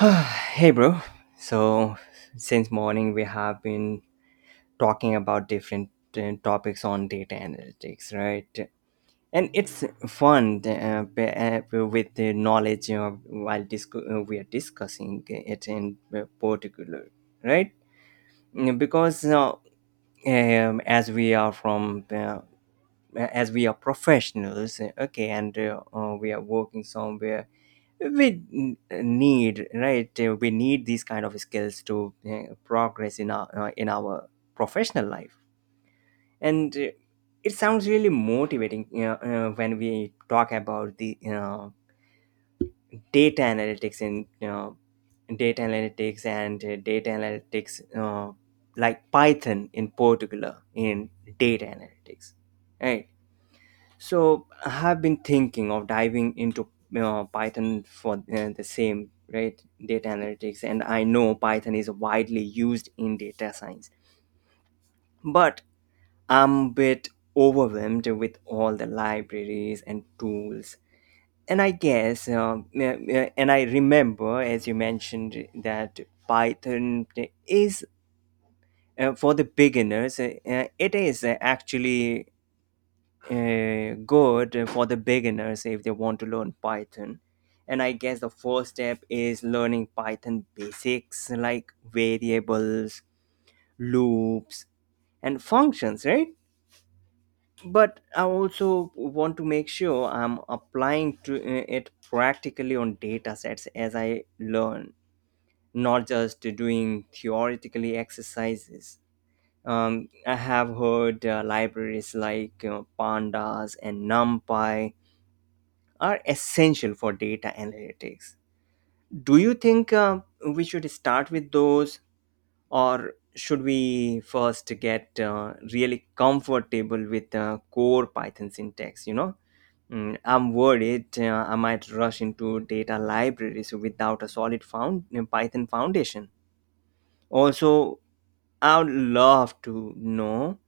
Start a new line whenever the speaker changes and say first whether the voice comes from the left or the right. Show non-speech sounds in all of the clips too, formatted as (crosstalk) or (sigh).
right: (sighs) Hey bro. So since morning we have been talking about different topics on data analytics, right? And it's fun with the knowledge we are discussing it in particular, right? Mm, because as we are from as we are professionals, okay, and we are working somewhere. We need, right? We need these kind of skills to progress in our professional life. And it sounds really motivating, you know, when we talk about the data analytics and data analytics and data analytics, like Python in particular in data analytics, right? So I have been thinking of diving into you Python for the same, right? Data analytics. And I know Python is widely used in data science, but I'm a bit overwhelmed with all the libraries and tools. And I guess, and I remember, as you mentioned, that Python is for the beginners. It is actually good for the beginners if they want to learn Python. And I guess the first step is learning Python basics like variables, loops, and functions, right? But I also want to make sure I'm applying to it practically on data sets as I learn, not just doing theoretically exercises. I have heard libraries like Pandas and NumPy are essential for data analytics. Do you think we should start with those, or should we first get really comfortable with core Python syntax? You know, mm, I'm worried I might rush into data libraries without a solid found Python foundation. Also, I would love to know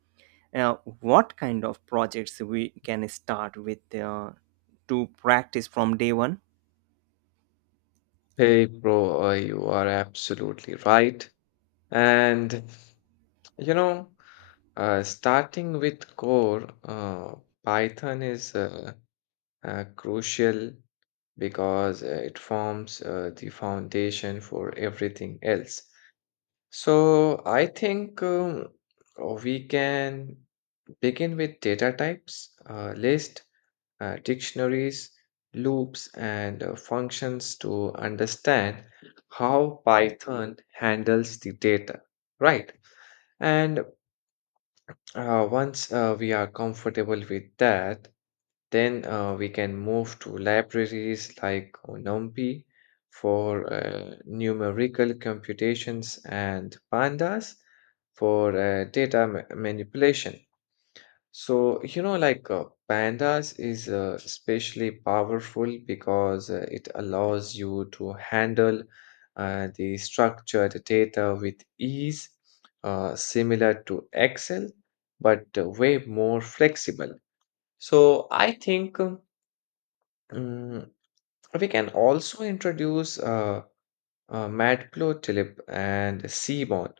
right: uh, what kind of projects we can start with to practice from day one.
left: Hey, bro, you are absolutely right. And, you know, Starting with core, Python is crucial because it forms the foundation for everything else. So I think we can begin with data types, list, dictionaries, loops, and functions to understand how Python handles the data, right? And once we are comfortable with that, then we can move to libraries like NumPy for numerical computations and pandas for data manipulation. So, you know, pandas is especially powerful because it allows you to handle the structured data with ease, similar to Excel, but way more flexible. So, I think um, we can also introduce matplotlib and cmod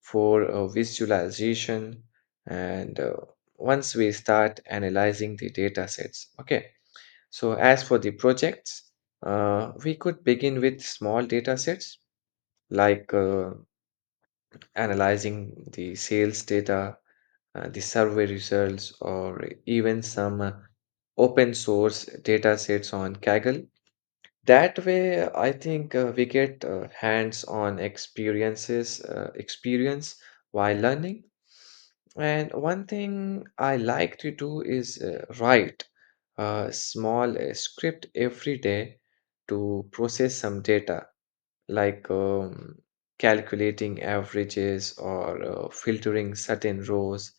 left: for visualization and once we start analyzing the data sets, okay. So as for the projects, we could begin with small data sets like analyzing the sales data, the survey results, or even some open source data sets on kaggle. That way, I think we get hands-on experience while learning. And one thing I like to do is write a small script every day to process some data, like calculating averages or filtering certain rows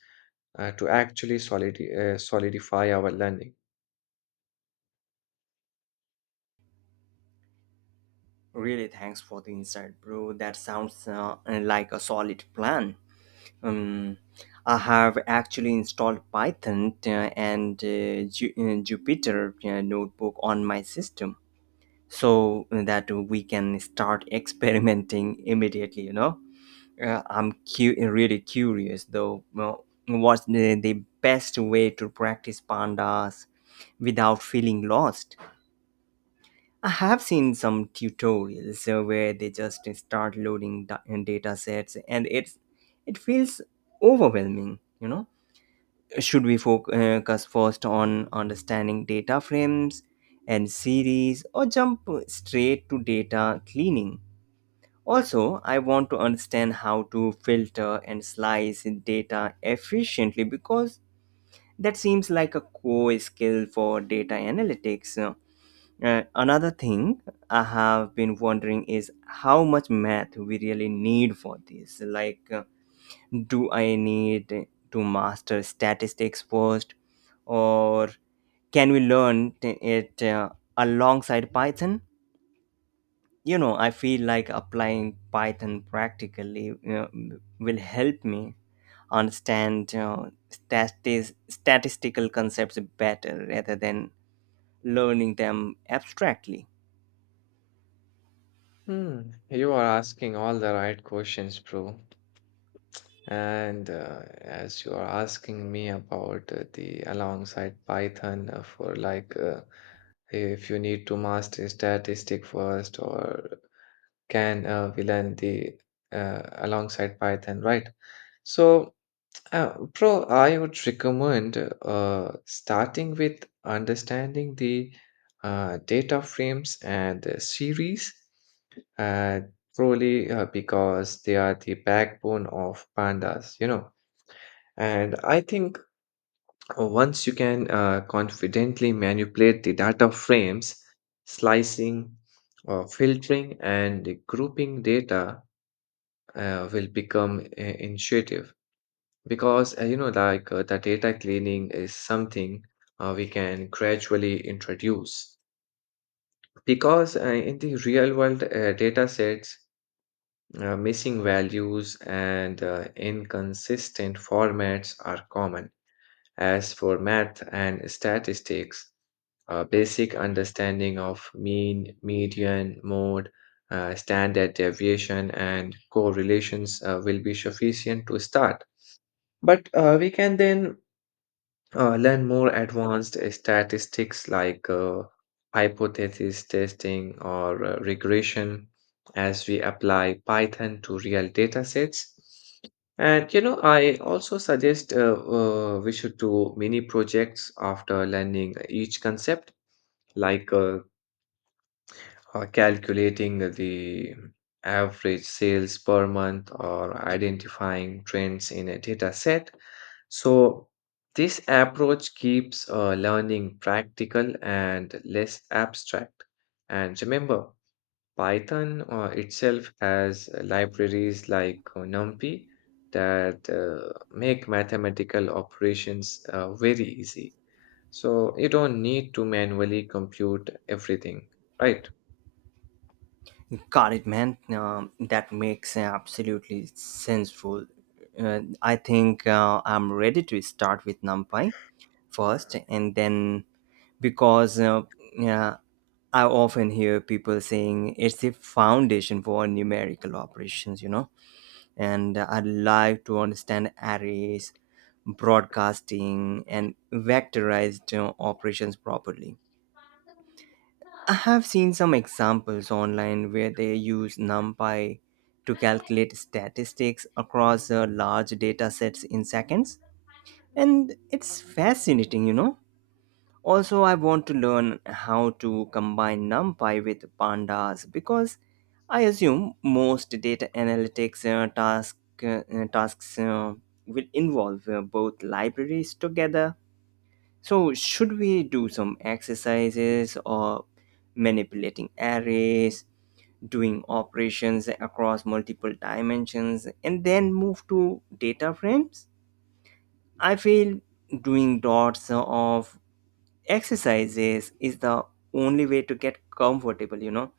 left: to actually solidify our learning.
right: Really, thanks for the insight, bro. That sounds like a solid plan. Um, I have actually installed Python and Jupyter notebook on my system so that we can start (laughs) experimenting immediately. You know, I'm really curious though. Well, what's the best way to practice pandas without feeling lost? I have seen some tutorials where they just start loading data sets and it feels overwhelming, you know. Should we focus first on understanding data frames and series, or jump straight to data cleaning? Also, I want to understand how to filter and slice data efficiently because that seems like a core skill for data analytics. Another thing I have been wondering is how much math we really need for this. Like, do I need to master statistics first, or can we learn it alongside Python? You know, I feel like applying Python practically you will help me understand statistical concepts better rather than learning them abstractly.
left: Hmm, you are asking all the right questions, bro. And as you are asking me about the alongside Python for if you need to master statistic first or can we learn the alongside Python, right? So, bro, I would recommend starting with understanding the data frames and the series, uh, probably because they are the backbone of pandas, you know. And I think once you can confidently manipulate the data frames, slicing, filtering, and grouping data will become intuitive because the data cleaning is something we can gradually introduce. Because in the real world data sets, missing values and inconsistent formats are common. As for math and statistics, a basic understanding of mean, median, mode, standard deviation, and correlations will be sufficient to start. But we can then learn more advanced statistics like hypothesis testing or regression as we apply Python to real data sets. And you know, I also suggest we should do mini projects after learning each concept, like uh, calculating the average sales per month or identifying trends in a data set. So, this approach keeps learning practical and less abstract. And remember, Python itself has libraries like NumPy that make mathematical operations very easy. So, you don't need to manually compute everything, right?
right: Got it, man. That makes absolutely senseful. I think I'm ready to start with NumPy first, and then because yeah, I often hear people saying it's the foundation for numerical operations, you know. And I'd like to understand arrays, broadcasting, and vectorized operations properly. I have seen some examples online where they use NumPy to calculate statistics across large data sets in seconds. And it's fascinating, you know. Also, I want to learn how to combine NumPy with pandas because I assume most data analytics tasks will involve both libraries together. So, should we do some exercises or manipulating arrays? Doing operations across multiple dimensions and then move to data frames. I feel doing dots of exercises is the only way to get comfortable, you know.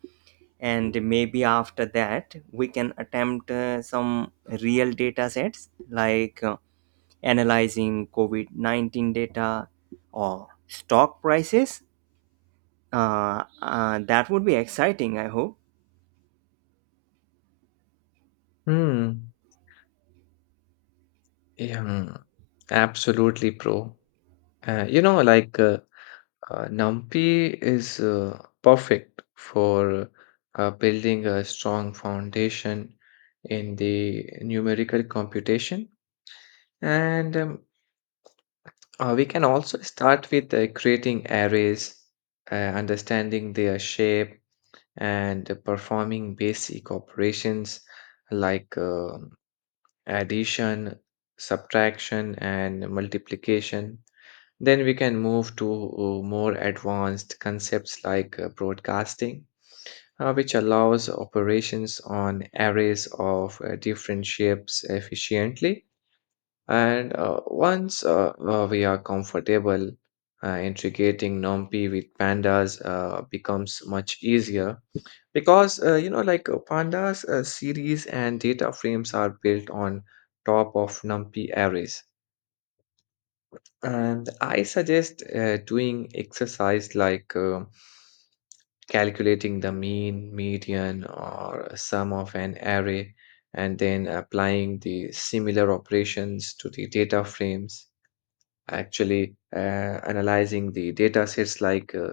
right: And maybe after that, we can attempt some real data sets like analyzing COVID 19 data or stock prices. That would be exciting, I hope.
left: Hmm. Yeah, mm, absolutely, bro. Uh, you know, like uh, NumPy is perfect for building a strong foundation in the numerical computation. And we can also start with creating arrays, understanding their shape, and performing basic operations like addition, subtraction, and multiplication. Then we can move to more advanced concepts like broadcasting, which allows operations on arrays of different shapes efficiently. And once we are comfortable, integrating NumPy with pandas becomes much easier because pandas series and data frames are built on top of NumPy arrays. And I suggest doing exercise like calculating the mean, median, or sum of an array, and then applying the similar operations to the data frames, actually analyzing the data sets like uh,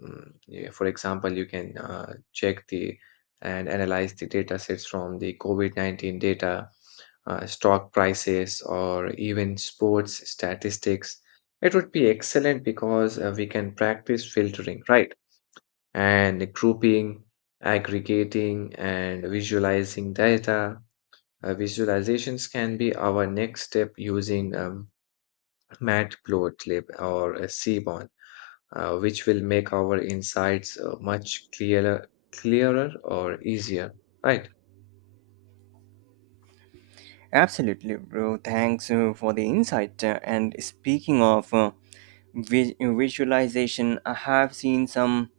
left: mm, yeah, for example you can check the and analyze the data sets from the covid-19 data, stock prices, or even sports statistics. It would be excellent because we can practice filtering, right, and grouping, aggregating, and visualizing data. Visualizations can be our next step using Matt Gottlieb or Seaborn, which will make our insights clearer or easier, right?
right: Absolutely, bro. Thanks for the insight. And speaking of visualization, I have seen some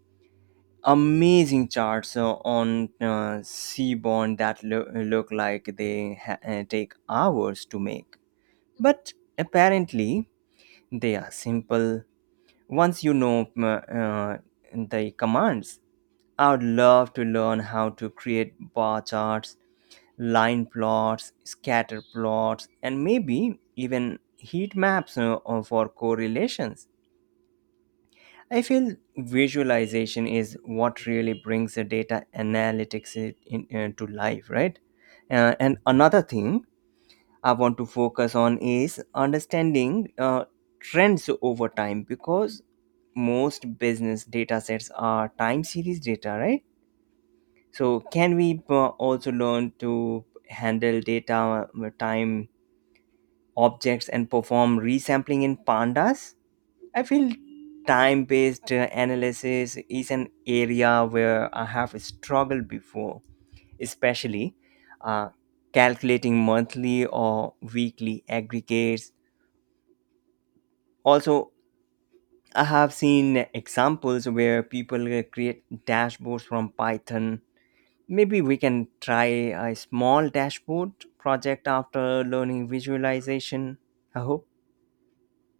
right: amazing charts on seaborn that look like they take hours to make. But apparently, they are simple once you know the commands. I would love to learn how to create bar charts, line plots, scatter plots, and maybe even heat maps for correlations. I feel visualization is what really brings the data analytics to life, right? And another thing I want to focus on is understanding trends over time because most business data sets are time series data, right? So, can we also learn to handle data time objects and perform resampling in pandas. I feel time based analysis is an area where I have struggled before, especially uh, calculating monthly or weekly aggregates. Also, I have seen examples where people create dashboards from Python. Maybe we can try a small dashboard project after learning visualization, I hope.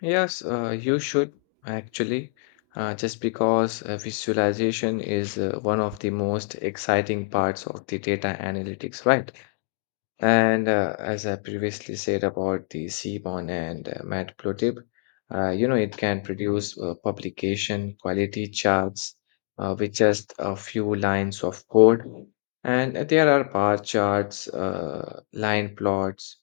left: Yes, you should actually, just because visualization is one of the most exciting parts of the data analytics, right? And as I previously said about the Seaborn and Matplotlib, you know, it can produce publication quality charts with just a few lines of code. And there are bar charts, line plots,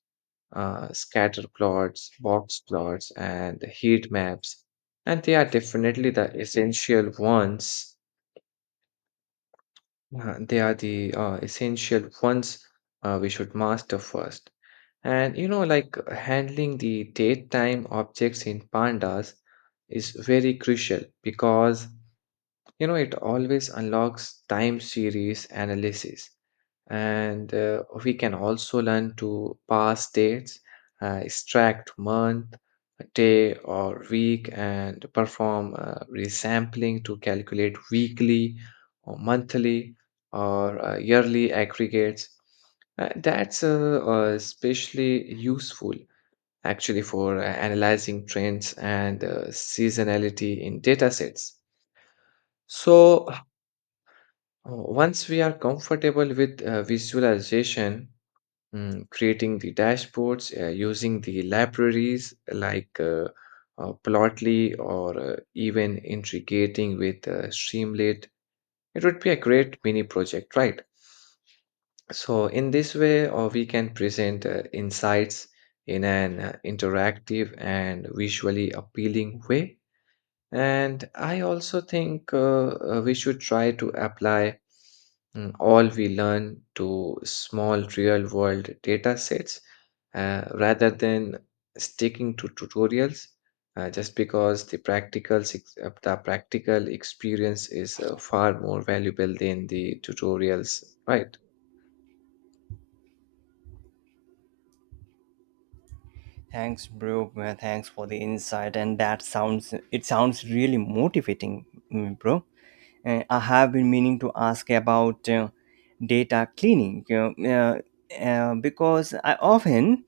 left: scatter plots, box plots, and heat maps. And they are definitely the essential ones. They are the Essential ones we should master first. And you know, like handling the daytime objects in pandas is very crucial because you know it always unlocks time series analysis. And we can also learn to pass dates, extract month, day, or week, and perform resampling to calculate weekly or monthly or yearly aggregates. That's especially useful actually for analyzing trends and seasonality in data sets. So, once we are comfortable with visualization, creating the dashboards, using the libraries like Plotly or even integrating with Streamlit. It would be a great mini project, right? So, in this way, we can present insights in an interactive and visually appealing way. And I also think we should try to apply all we learn to small real world data sets rather than sticking to tutorials just because the the practical experience is far more valuable than the tutorials, right?
right: Thanks, bro. Thanks for the insight. And it sounds really motivating, mm, bro. I have been meaning to ask about data cleaning, because I often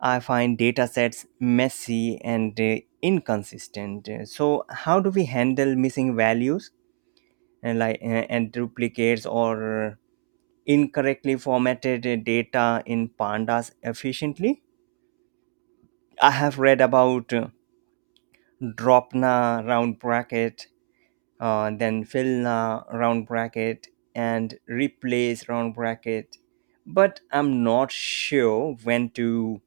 right: I find data sets messy and inconsistent. So, how do we handle missing values and and duplicates or incorrectly formatted data in pandas efficiently? I have read about Drop na round bracket, then fill na round bracket, and replace round bracket. But I'm not sure when to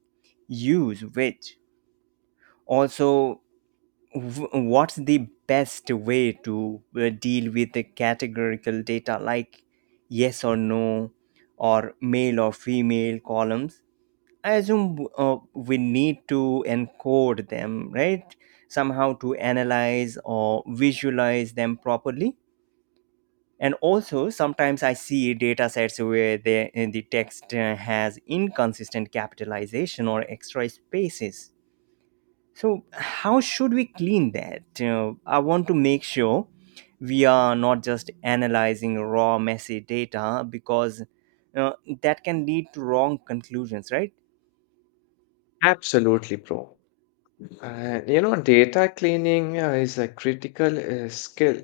right: use which. Also, what's the best way to deal with the categorical data like yes or no, or male or female columns? I assume we need to encode them, right? Somehow to analyze or visualize them properly. And also, sometimes I see data sets where the text has inconsistent capitalization or extra spaces. So, how should we clean that? I want to make sure we are not just analyzing raw, messy data because uh, that can lead to wrong conclusions, right?
left: Absolutely, bro. You know, data cleaning is a critical skill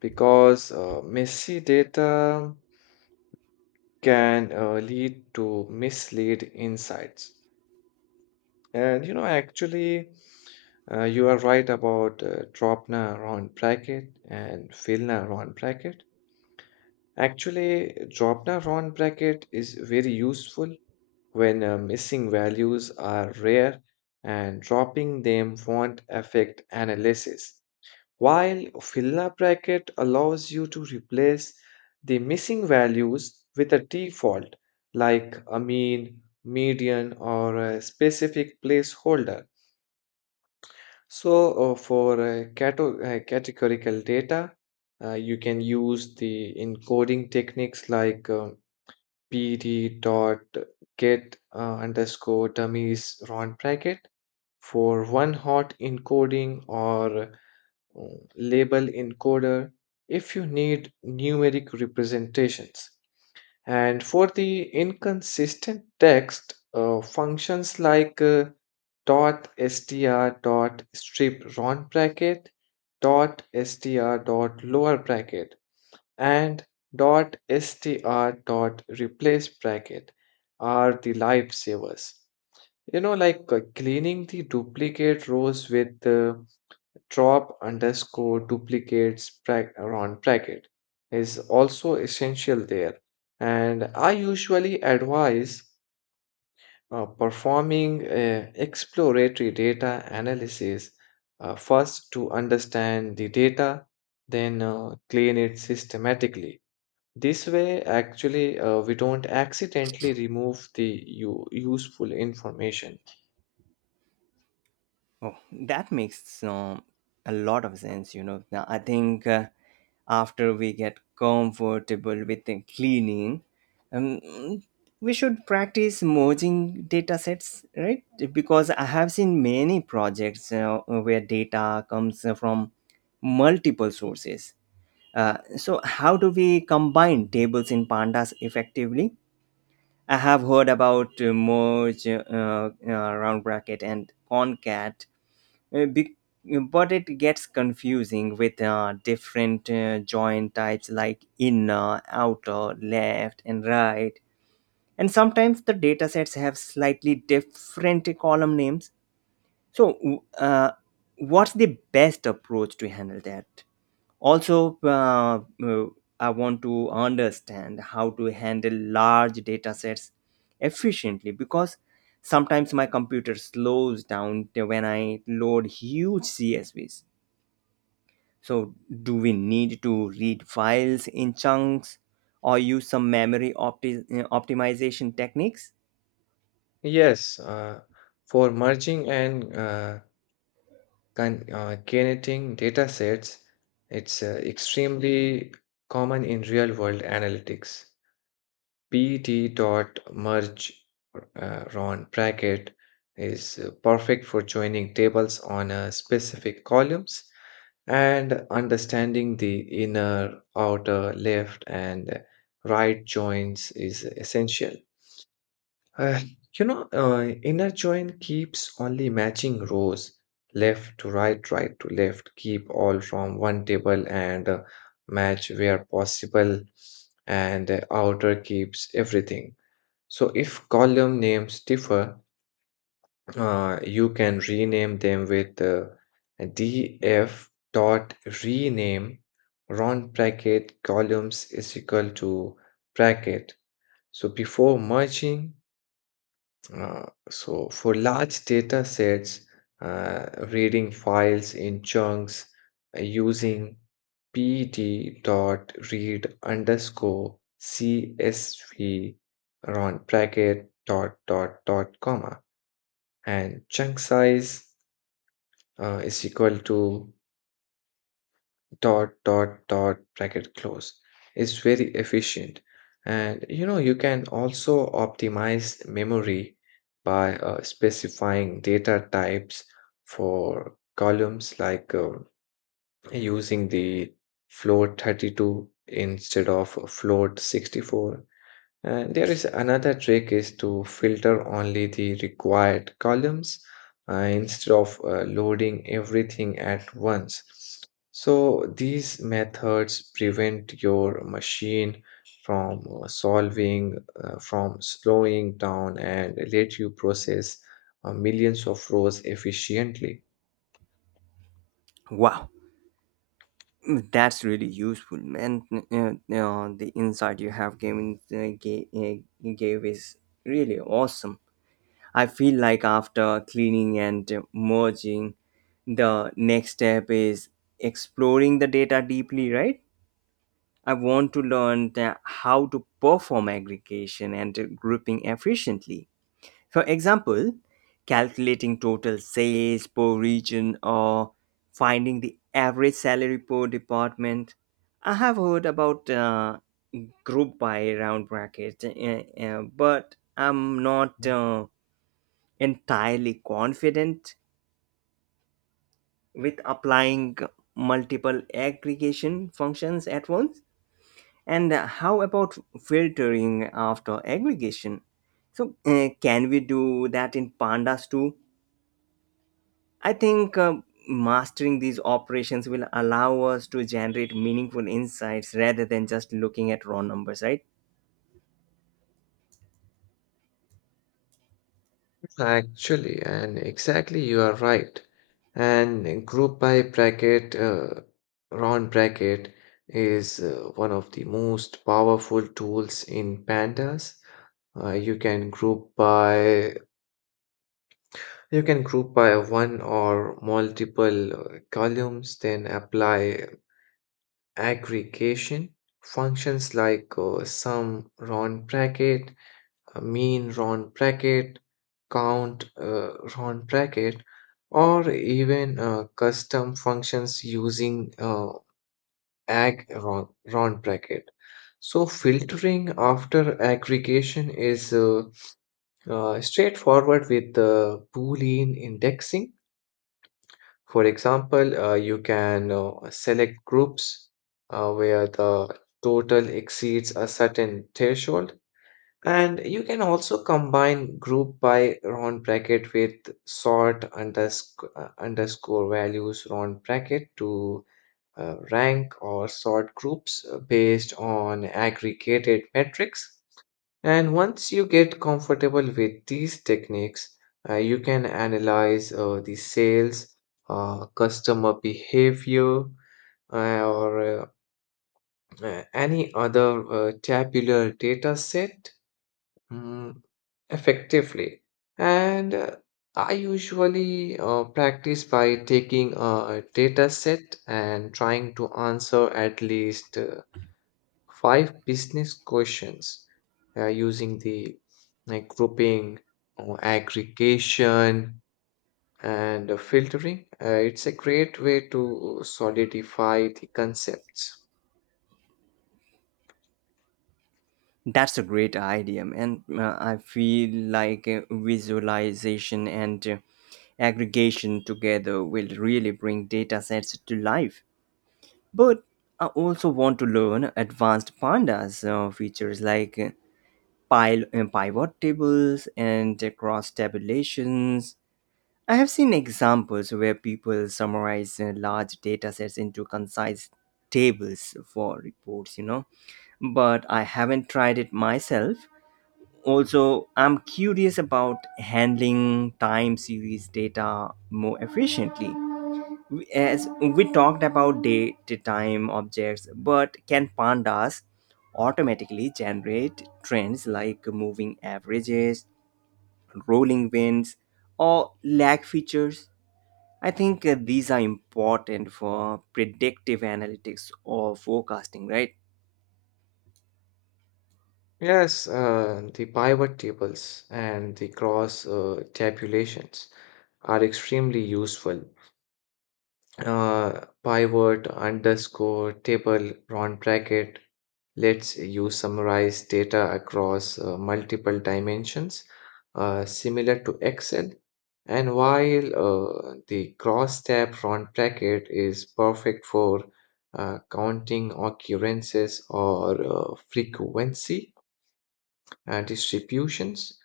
left: because messy data can lead to mislead insights. And you know, actually, you are right about Dropna Ron bracket and Filna Ron bracket. Actually, Dropna Ron bracket is very useful when missing values are rare and dropping them won't affect analysis, while Filna bracket allows you to replace the missing values with a default like a mean, median, or a specific placeholder. So, categorical data, you can use the encoding techniques like pd dot get underscore dummies round bracket for one hot encoding or uh, label encoder if you need numeric representations. And for the inconsistent text, functions like dot str dot strip round bracket, dot str dot lower bracket, and dot str dot replace bracket are the lifesavers. You know, cleaning the duplicate rows with drop underscore duplicates around bracket is also essential there. And I usually advise performing exploratory data analysis first to understand the data, then clean it systematically. This way, actually, we don't accidentally remove the useful information.
right: Oh, that makes a lot of sense. You know, now I think after we get comfortable with the cleaning, um, we should practice merging data sets, right? Because I have seen many projects where data comes from multiple sources. So, how do we combine tables in pandas effectively? I have heard about merge round bracket, and concat uh, be- but it gets confusing with different join types like inner, outer, left, and right. And sometimes the datasets have slightly different column names. So, what's the best approach to handle that? Also, I want to understand how to handle large data sets efficiently because sometimes my computer slows down when I load huge csvs. So do we need to read files in chunks or use some memory optimization techniques?
left: Yes, for merging and curating data sets, it's extremely common in real world analytics. PET dot merge Ron bracket is perfect for joining tables on specific columns, and understanding the inner, outer, left, and right joins is essential. Uh, Inner join keeps only matching rows, left to right, right to left, keep all from one table and match where possible, and outer keeps everything. So if column names differ, you can rename them with df dot rename round bracket columns is equal to bracket, so before merging. So for large data sets, uh, reading files in chunks using pd.read underscore csv around bracket dot dot dot comma and chunk size is equal to dot dot dot bracket close is very efficient. And you know you can also optimize memory by specifying data types for columns, like using the float 32 instead of float 64. And there is another trick: is to filter only the required columns instead of loading everything at once. So these methods prevent your machine from from slowing down and let you process millions of rows efficiently.
right: Wow, that's really useful, man. The insight you have gave is really awesome. I feel like after cleaning and merging, the next step is exploring the data deeply, right? I want to learn how to perform aggregation and grouping efficiently. For example, calculating total sales per region or finding the average salary per department. I have heard about group by round bracket, but I'm not entirely confident with applying multiple aggregation functions at once. And how about filtering after aggregation? So, can we do that in pandas too? I think mastering these operations will allow us to generate meaningful insights rather than just looking at raw numbers, right?
left: Actually, and exactly you are right. And round bracket is one of the most powerful tools in pandas. Uh, you can group by you can group by one or multiple columns, then apply aggregation functions like sum round bracket, mean Ron Brackett, Count Ron Brackett, or even custom functions using ag Ron, Ron Brackett. So filtering after aggregation is straightforward with Boolean indexing. For example, you can select groups where the total exceeds a certain threshold. And you can also combine group by round bracket with sort underscore values round bracket to rank or sort groups based on aggregated metrics. And once you get comfortable with these techniques, you can analyze the sales, customer behavior, or any other tabular data set Mm, effectively. And I usually practice by taking a data set and trying to answer at least five business questions using the like grouping or aggregation and filtering. It's a great way to solidify the concepts.
right: That's a great idea, and I feel like visualization and aggregation together will really bring data sets to life. But I also want to learn advanced pandas features like pivot tables and cross tabulations. I have seen examples where people summarize large data sets into concise tables for reports, you know, but I haven't tried it myself. Also, I'm curious about handling time series data more efficiently. As we talked about date time objects, but can pandas automatically generate trends like moving averages, rolling winds, or lag features? I think these are important for predictive analytics or forecasting, right?
left: Yes, the pivot tables and the cross tabulations are extremely useful. Pivot, underscore, table, round bracket lets you summarize data across multiple dimensions, similar to Excel. And while the cross tab round bracket is perfect for counting occurrences or frequency distributions,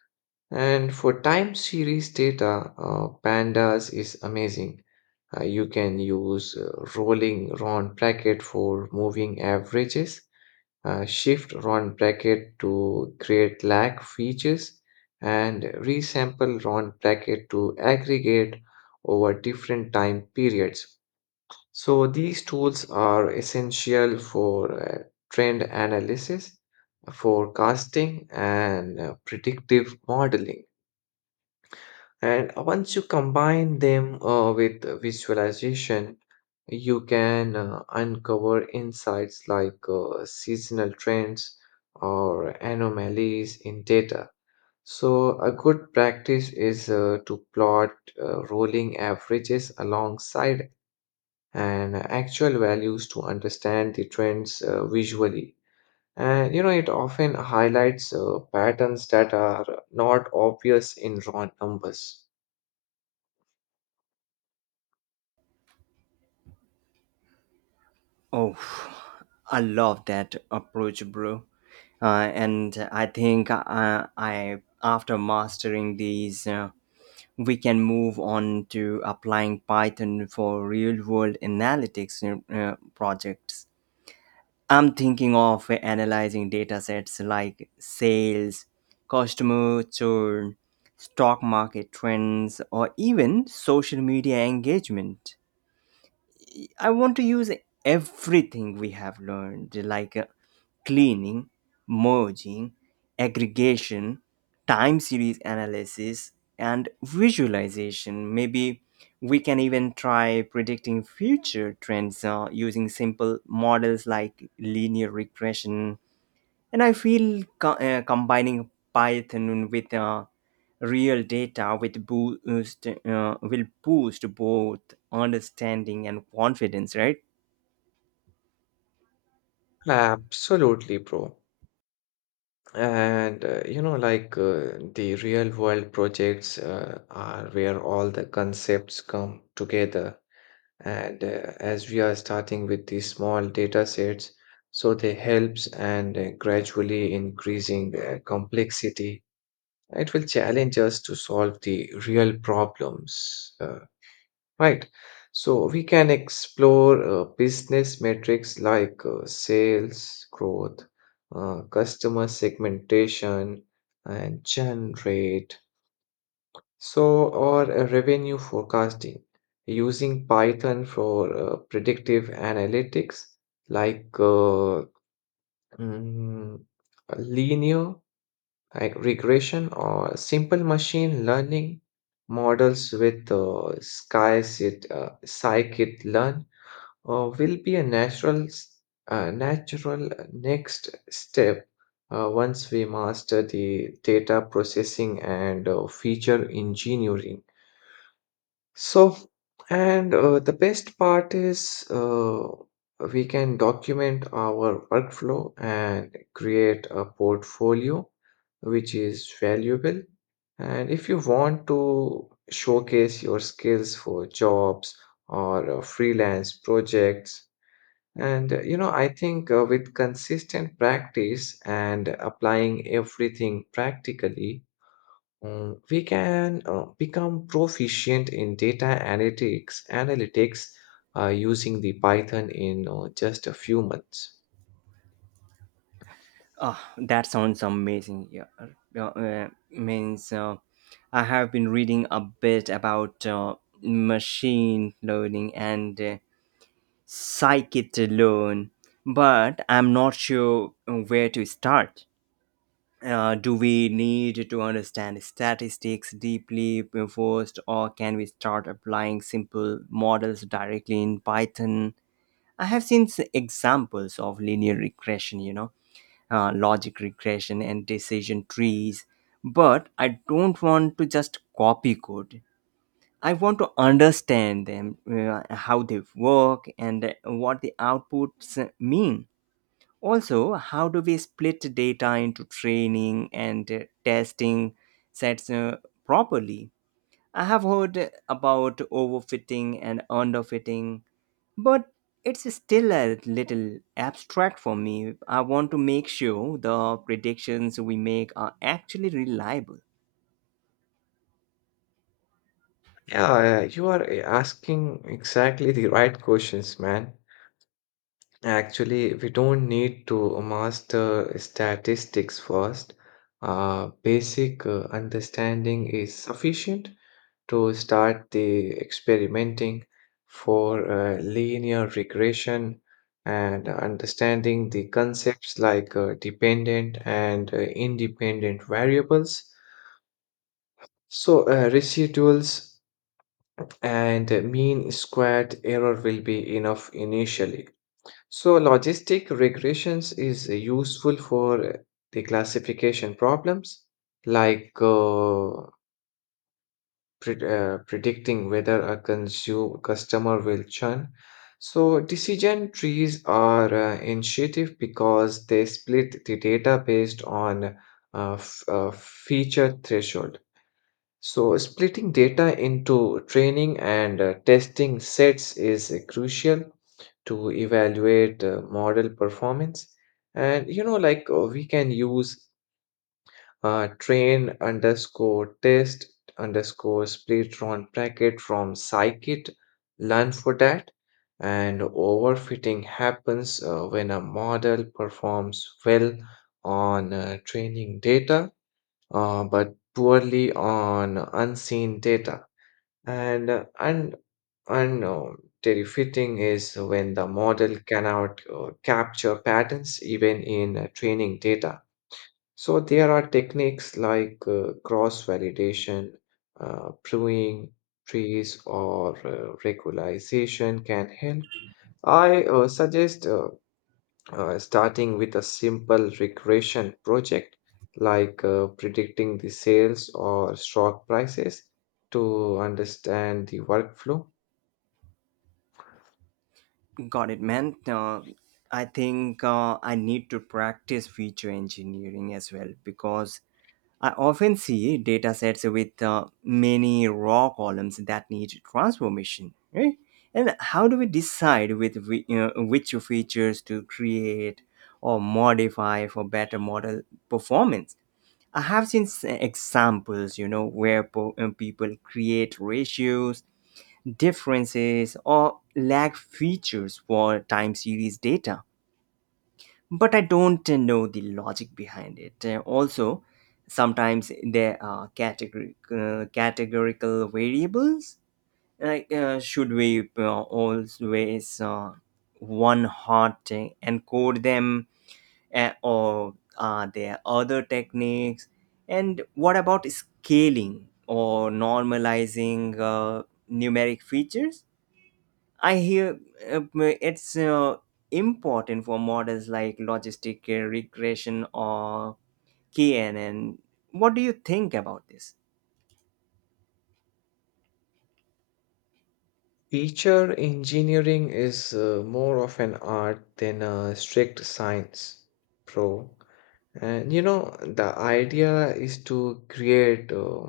left: and for time series data, pandas is amazing. You can use rolling round bracket for moving averages, shift round bracket to create lag features, and resample round bracket to aggregate over different time periods. So these tools are essential for trend analysis, forecasting, and predictive modeling. And once you combine them with visualization, you can uncover insights like seasonal trends or anomalies in data. So, a good practice is to plot rolling averages alongside and actual values to understand the trends visually. And you know, it often highlights patterns that are not obvious in raw numbers.
right: Oh, I love that approach, bro. And I think after mastering these, we can move on to applying Python for real-world analytics projects. I'm thinking of analyzing data sets like sales, customer churn, stock market trends, or even social media engagement. I want to use everything we have learned, like cleaning, merging, aggregation, time series analysis, and visualization. Maybe we can even try predicting future trends using simple models like linear regression. And I feel combining Python with real data with boost will boost both understanding and confidence, right?
left: Absolutely, bro. And you know, the real world projects are where all the concepts come together. And as we are starting with these small data sets, so they helps and gradually increasing complexity. It will challenge us to solve the real problems. Right. So we can explore business metrics like sales growth, customer segmentation, and churn rate. So, or revenue forecasting using Python for predictive analytics like mm, linear like regression or simple machine learning models with sky scikit-learn will be a natural next step once we master the data processing and feature engineering so and the best part is we can document our workflow and create a portfolio which is valuable, and if you want to showcase your skills for jobs or freelance projects. And you know, I think with consistent practice and applying everything practically, we can become proficient in data analytics, using the Python in just a few months.
right: Ah, that sounds amazing. Yeah, means I have been reading a bit about machine learning and scikit-learn, but I'm not sure where to start. Do we need to understand statistics deeply first, or can we start applying simple models directly in Python? I have seen examples of linear regression, you know, logic regression and decision trees, but I don't want to just copy code. I want to understand them, how they work, and what the outputs mean. Also, how do we split data into training and testing sets properly? I have heard about overfitting and underfitting, but it's still a little abstract for me. I want to make sure the predictions we make are actually reliable.
left: Yeah, you are asking exactly the right questions, man. Actually, we don't need to master statistics first. Basic understanding is sufficient to start the experimenting for linear regression and understanding the concepts like dependent and independent variables. So, residuals and mean squared error will be enough initially. So, logistic regressions is useful for the classification problems like predicting whether a customer will churn. So, decision trees are intuitive because they split the data based on feature threshold. So, splitting data into training and testing sets is crucial to evaluate model performance. And you know, we can use train underscore test underscore splitron bracket from scikit learn for that, and overfitting happens when a model performs well on training data but poorly on unseen data and uh, and and terrifying is when the model cannot capture patterns even in training data. So there are techniques like cross-validation, pruning trees, or regularization can help. I suggest starting with a simple regression project like predicting the sales or stock prices to understand the workflow.
right: Got it, man. I think I need to practice feature engineering as well because I often see datasets with many raw columns that need transformation, right? And how do we decide which features to create or modify for better model performance? I have seen examples, you know, where people create ratios, differences, or lag features for time series data, but I don't know the logic behind it. Also, sometimes there are categorical variables. Like, should we always uh, one hot encode them, or are there other techniques? And what about scaling or normalizing numeric features? I hear it's important for models like logistic regression or KNN. What do you think about this?
left: Teacher engineering is more of an art than a strict science, bro. And you know, the idea is to create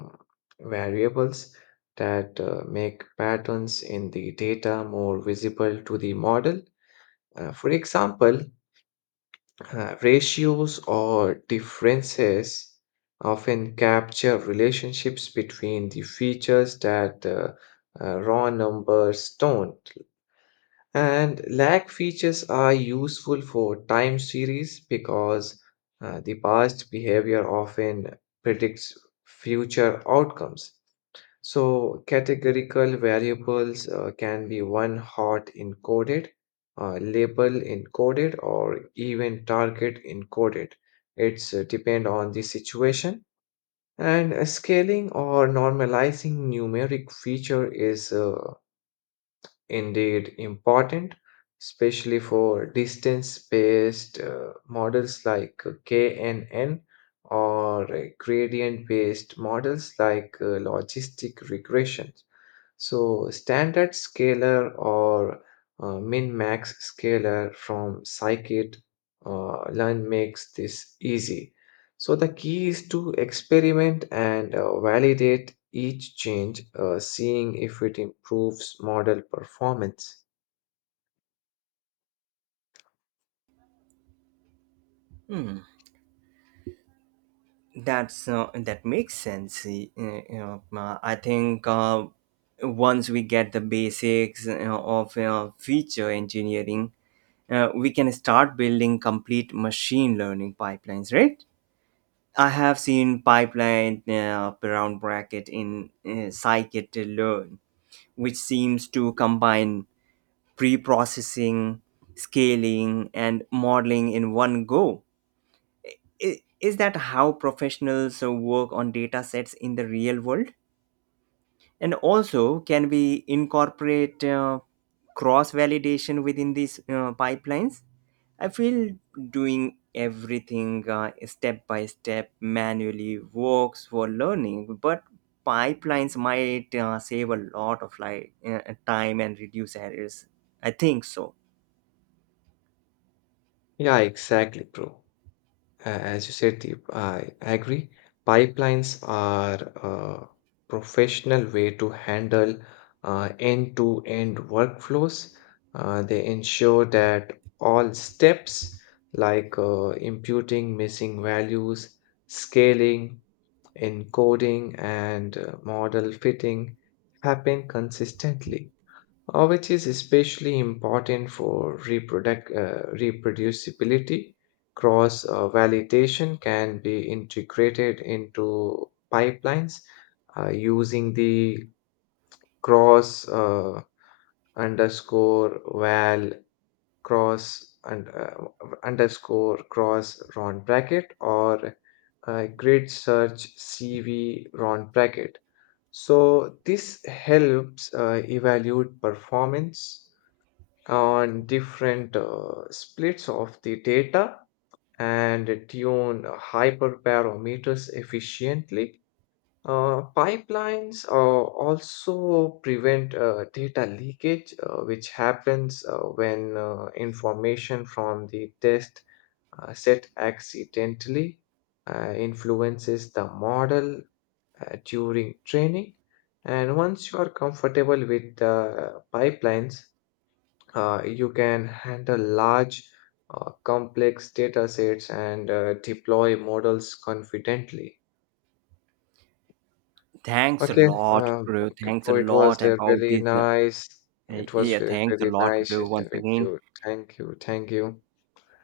left: variables that make patterns in the data more visible to the model. For example, ratios or differences often capture relationships between the features that raw numbers don't. And lag features are useful for time series because the past behavior often predicts future outcomes. So, categorical variables can be one hot encoded, label encoded, or even target encoded. It's depend on the situation. And scaling or normalizing numeric feature is indeed important, especially for distance-based models like KNN or gradient-based models like logistic regression. So standard scalar or min-max scalar from scikit learn makes this easy. So the key is to experiment and validate each change, seeing if it improves model performance.
right: Hmm. That makes sense. You know, I think once we get the basics of feature engineering, we can start building complete machine learning pipelines, right? I have seen pipeline round bracket in scikit-learn, which seems to combine pre processing, scaling, and modeling in one go. I- Is that how professionals work on data sets in the real world? And also, can we incorporate cross validation within these pipelines? I feel doing everything step by step manually works for learning, but pipelines might save a lot of time and reduce errors, I think so.
left: Yeah, exactly, bro. As you said, I agree. Pipelines are a professional way to handle end-to-end workflows. They ensure that all steps like imputing missing values, scaling, encoding, and model fitting happen consistently, which is especially important for reproducibility. Cross validation can be integrated into pipelines using the cross underscore val cross and underscore cross round bracket or grid search CV round bracket. So this helps evaluate performance on different splits of the data and tune hyperparameters efficiently. Pipelines also prevent data leakage, which happens when information from the test set accidentally influences the model during training. And once you are comfortable with the pipelines, you can handle large, complex data sets and deploy models confidently.
right: Thanks a
left: Okay,
right: lot, bro.
left: okay,
right: Thanks a
left: bro,
right: lot about this.
left: it was
right: Yeah,
left: very,
right: thanks a
left: very
right: lot,
left: nice
right: bro. Once
left: session with
right: again.
left: you. Thank you, thank you.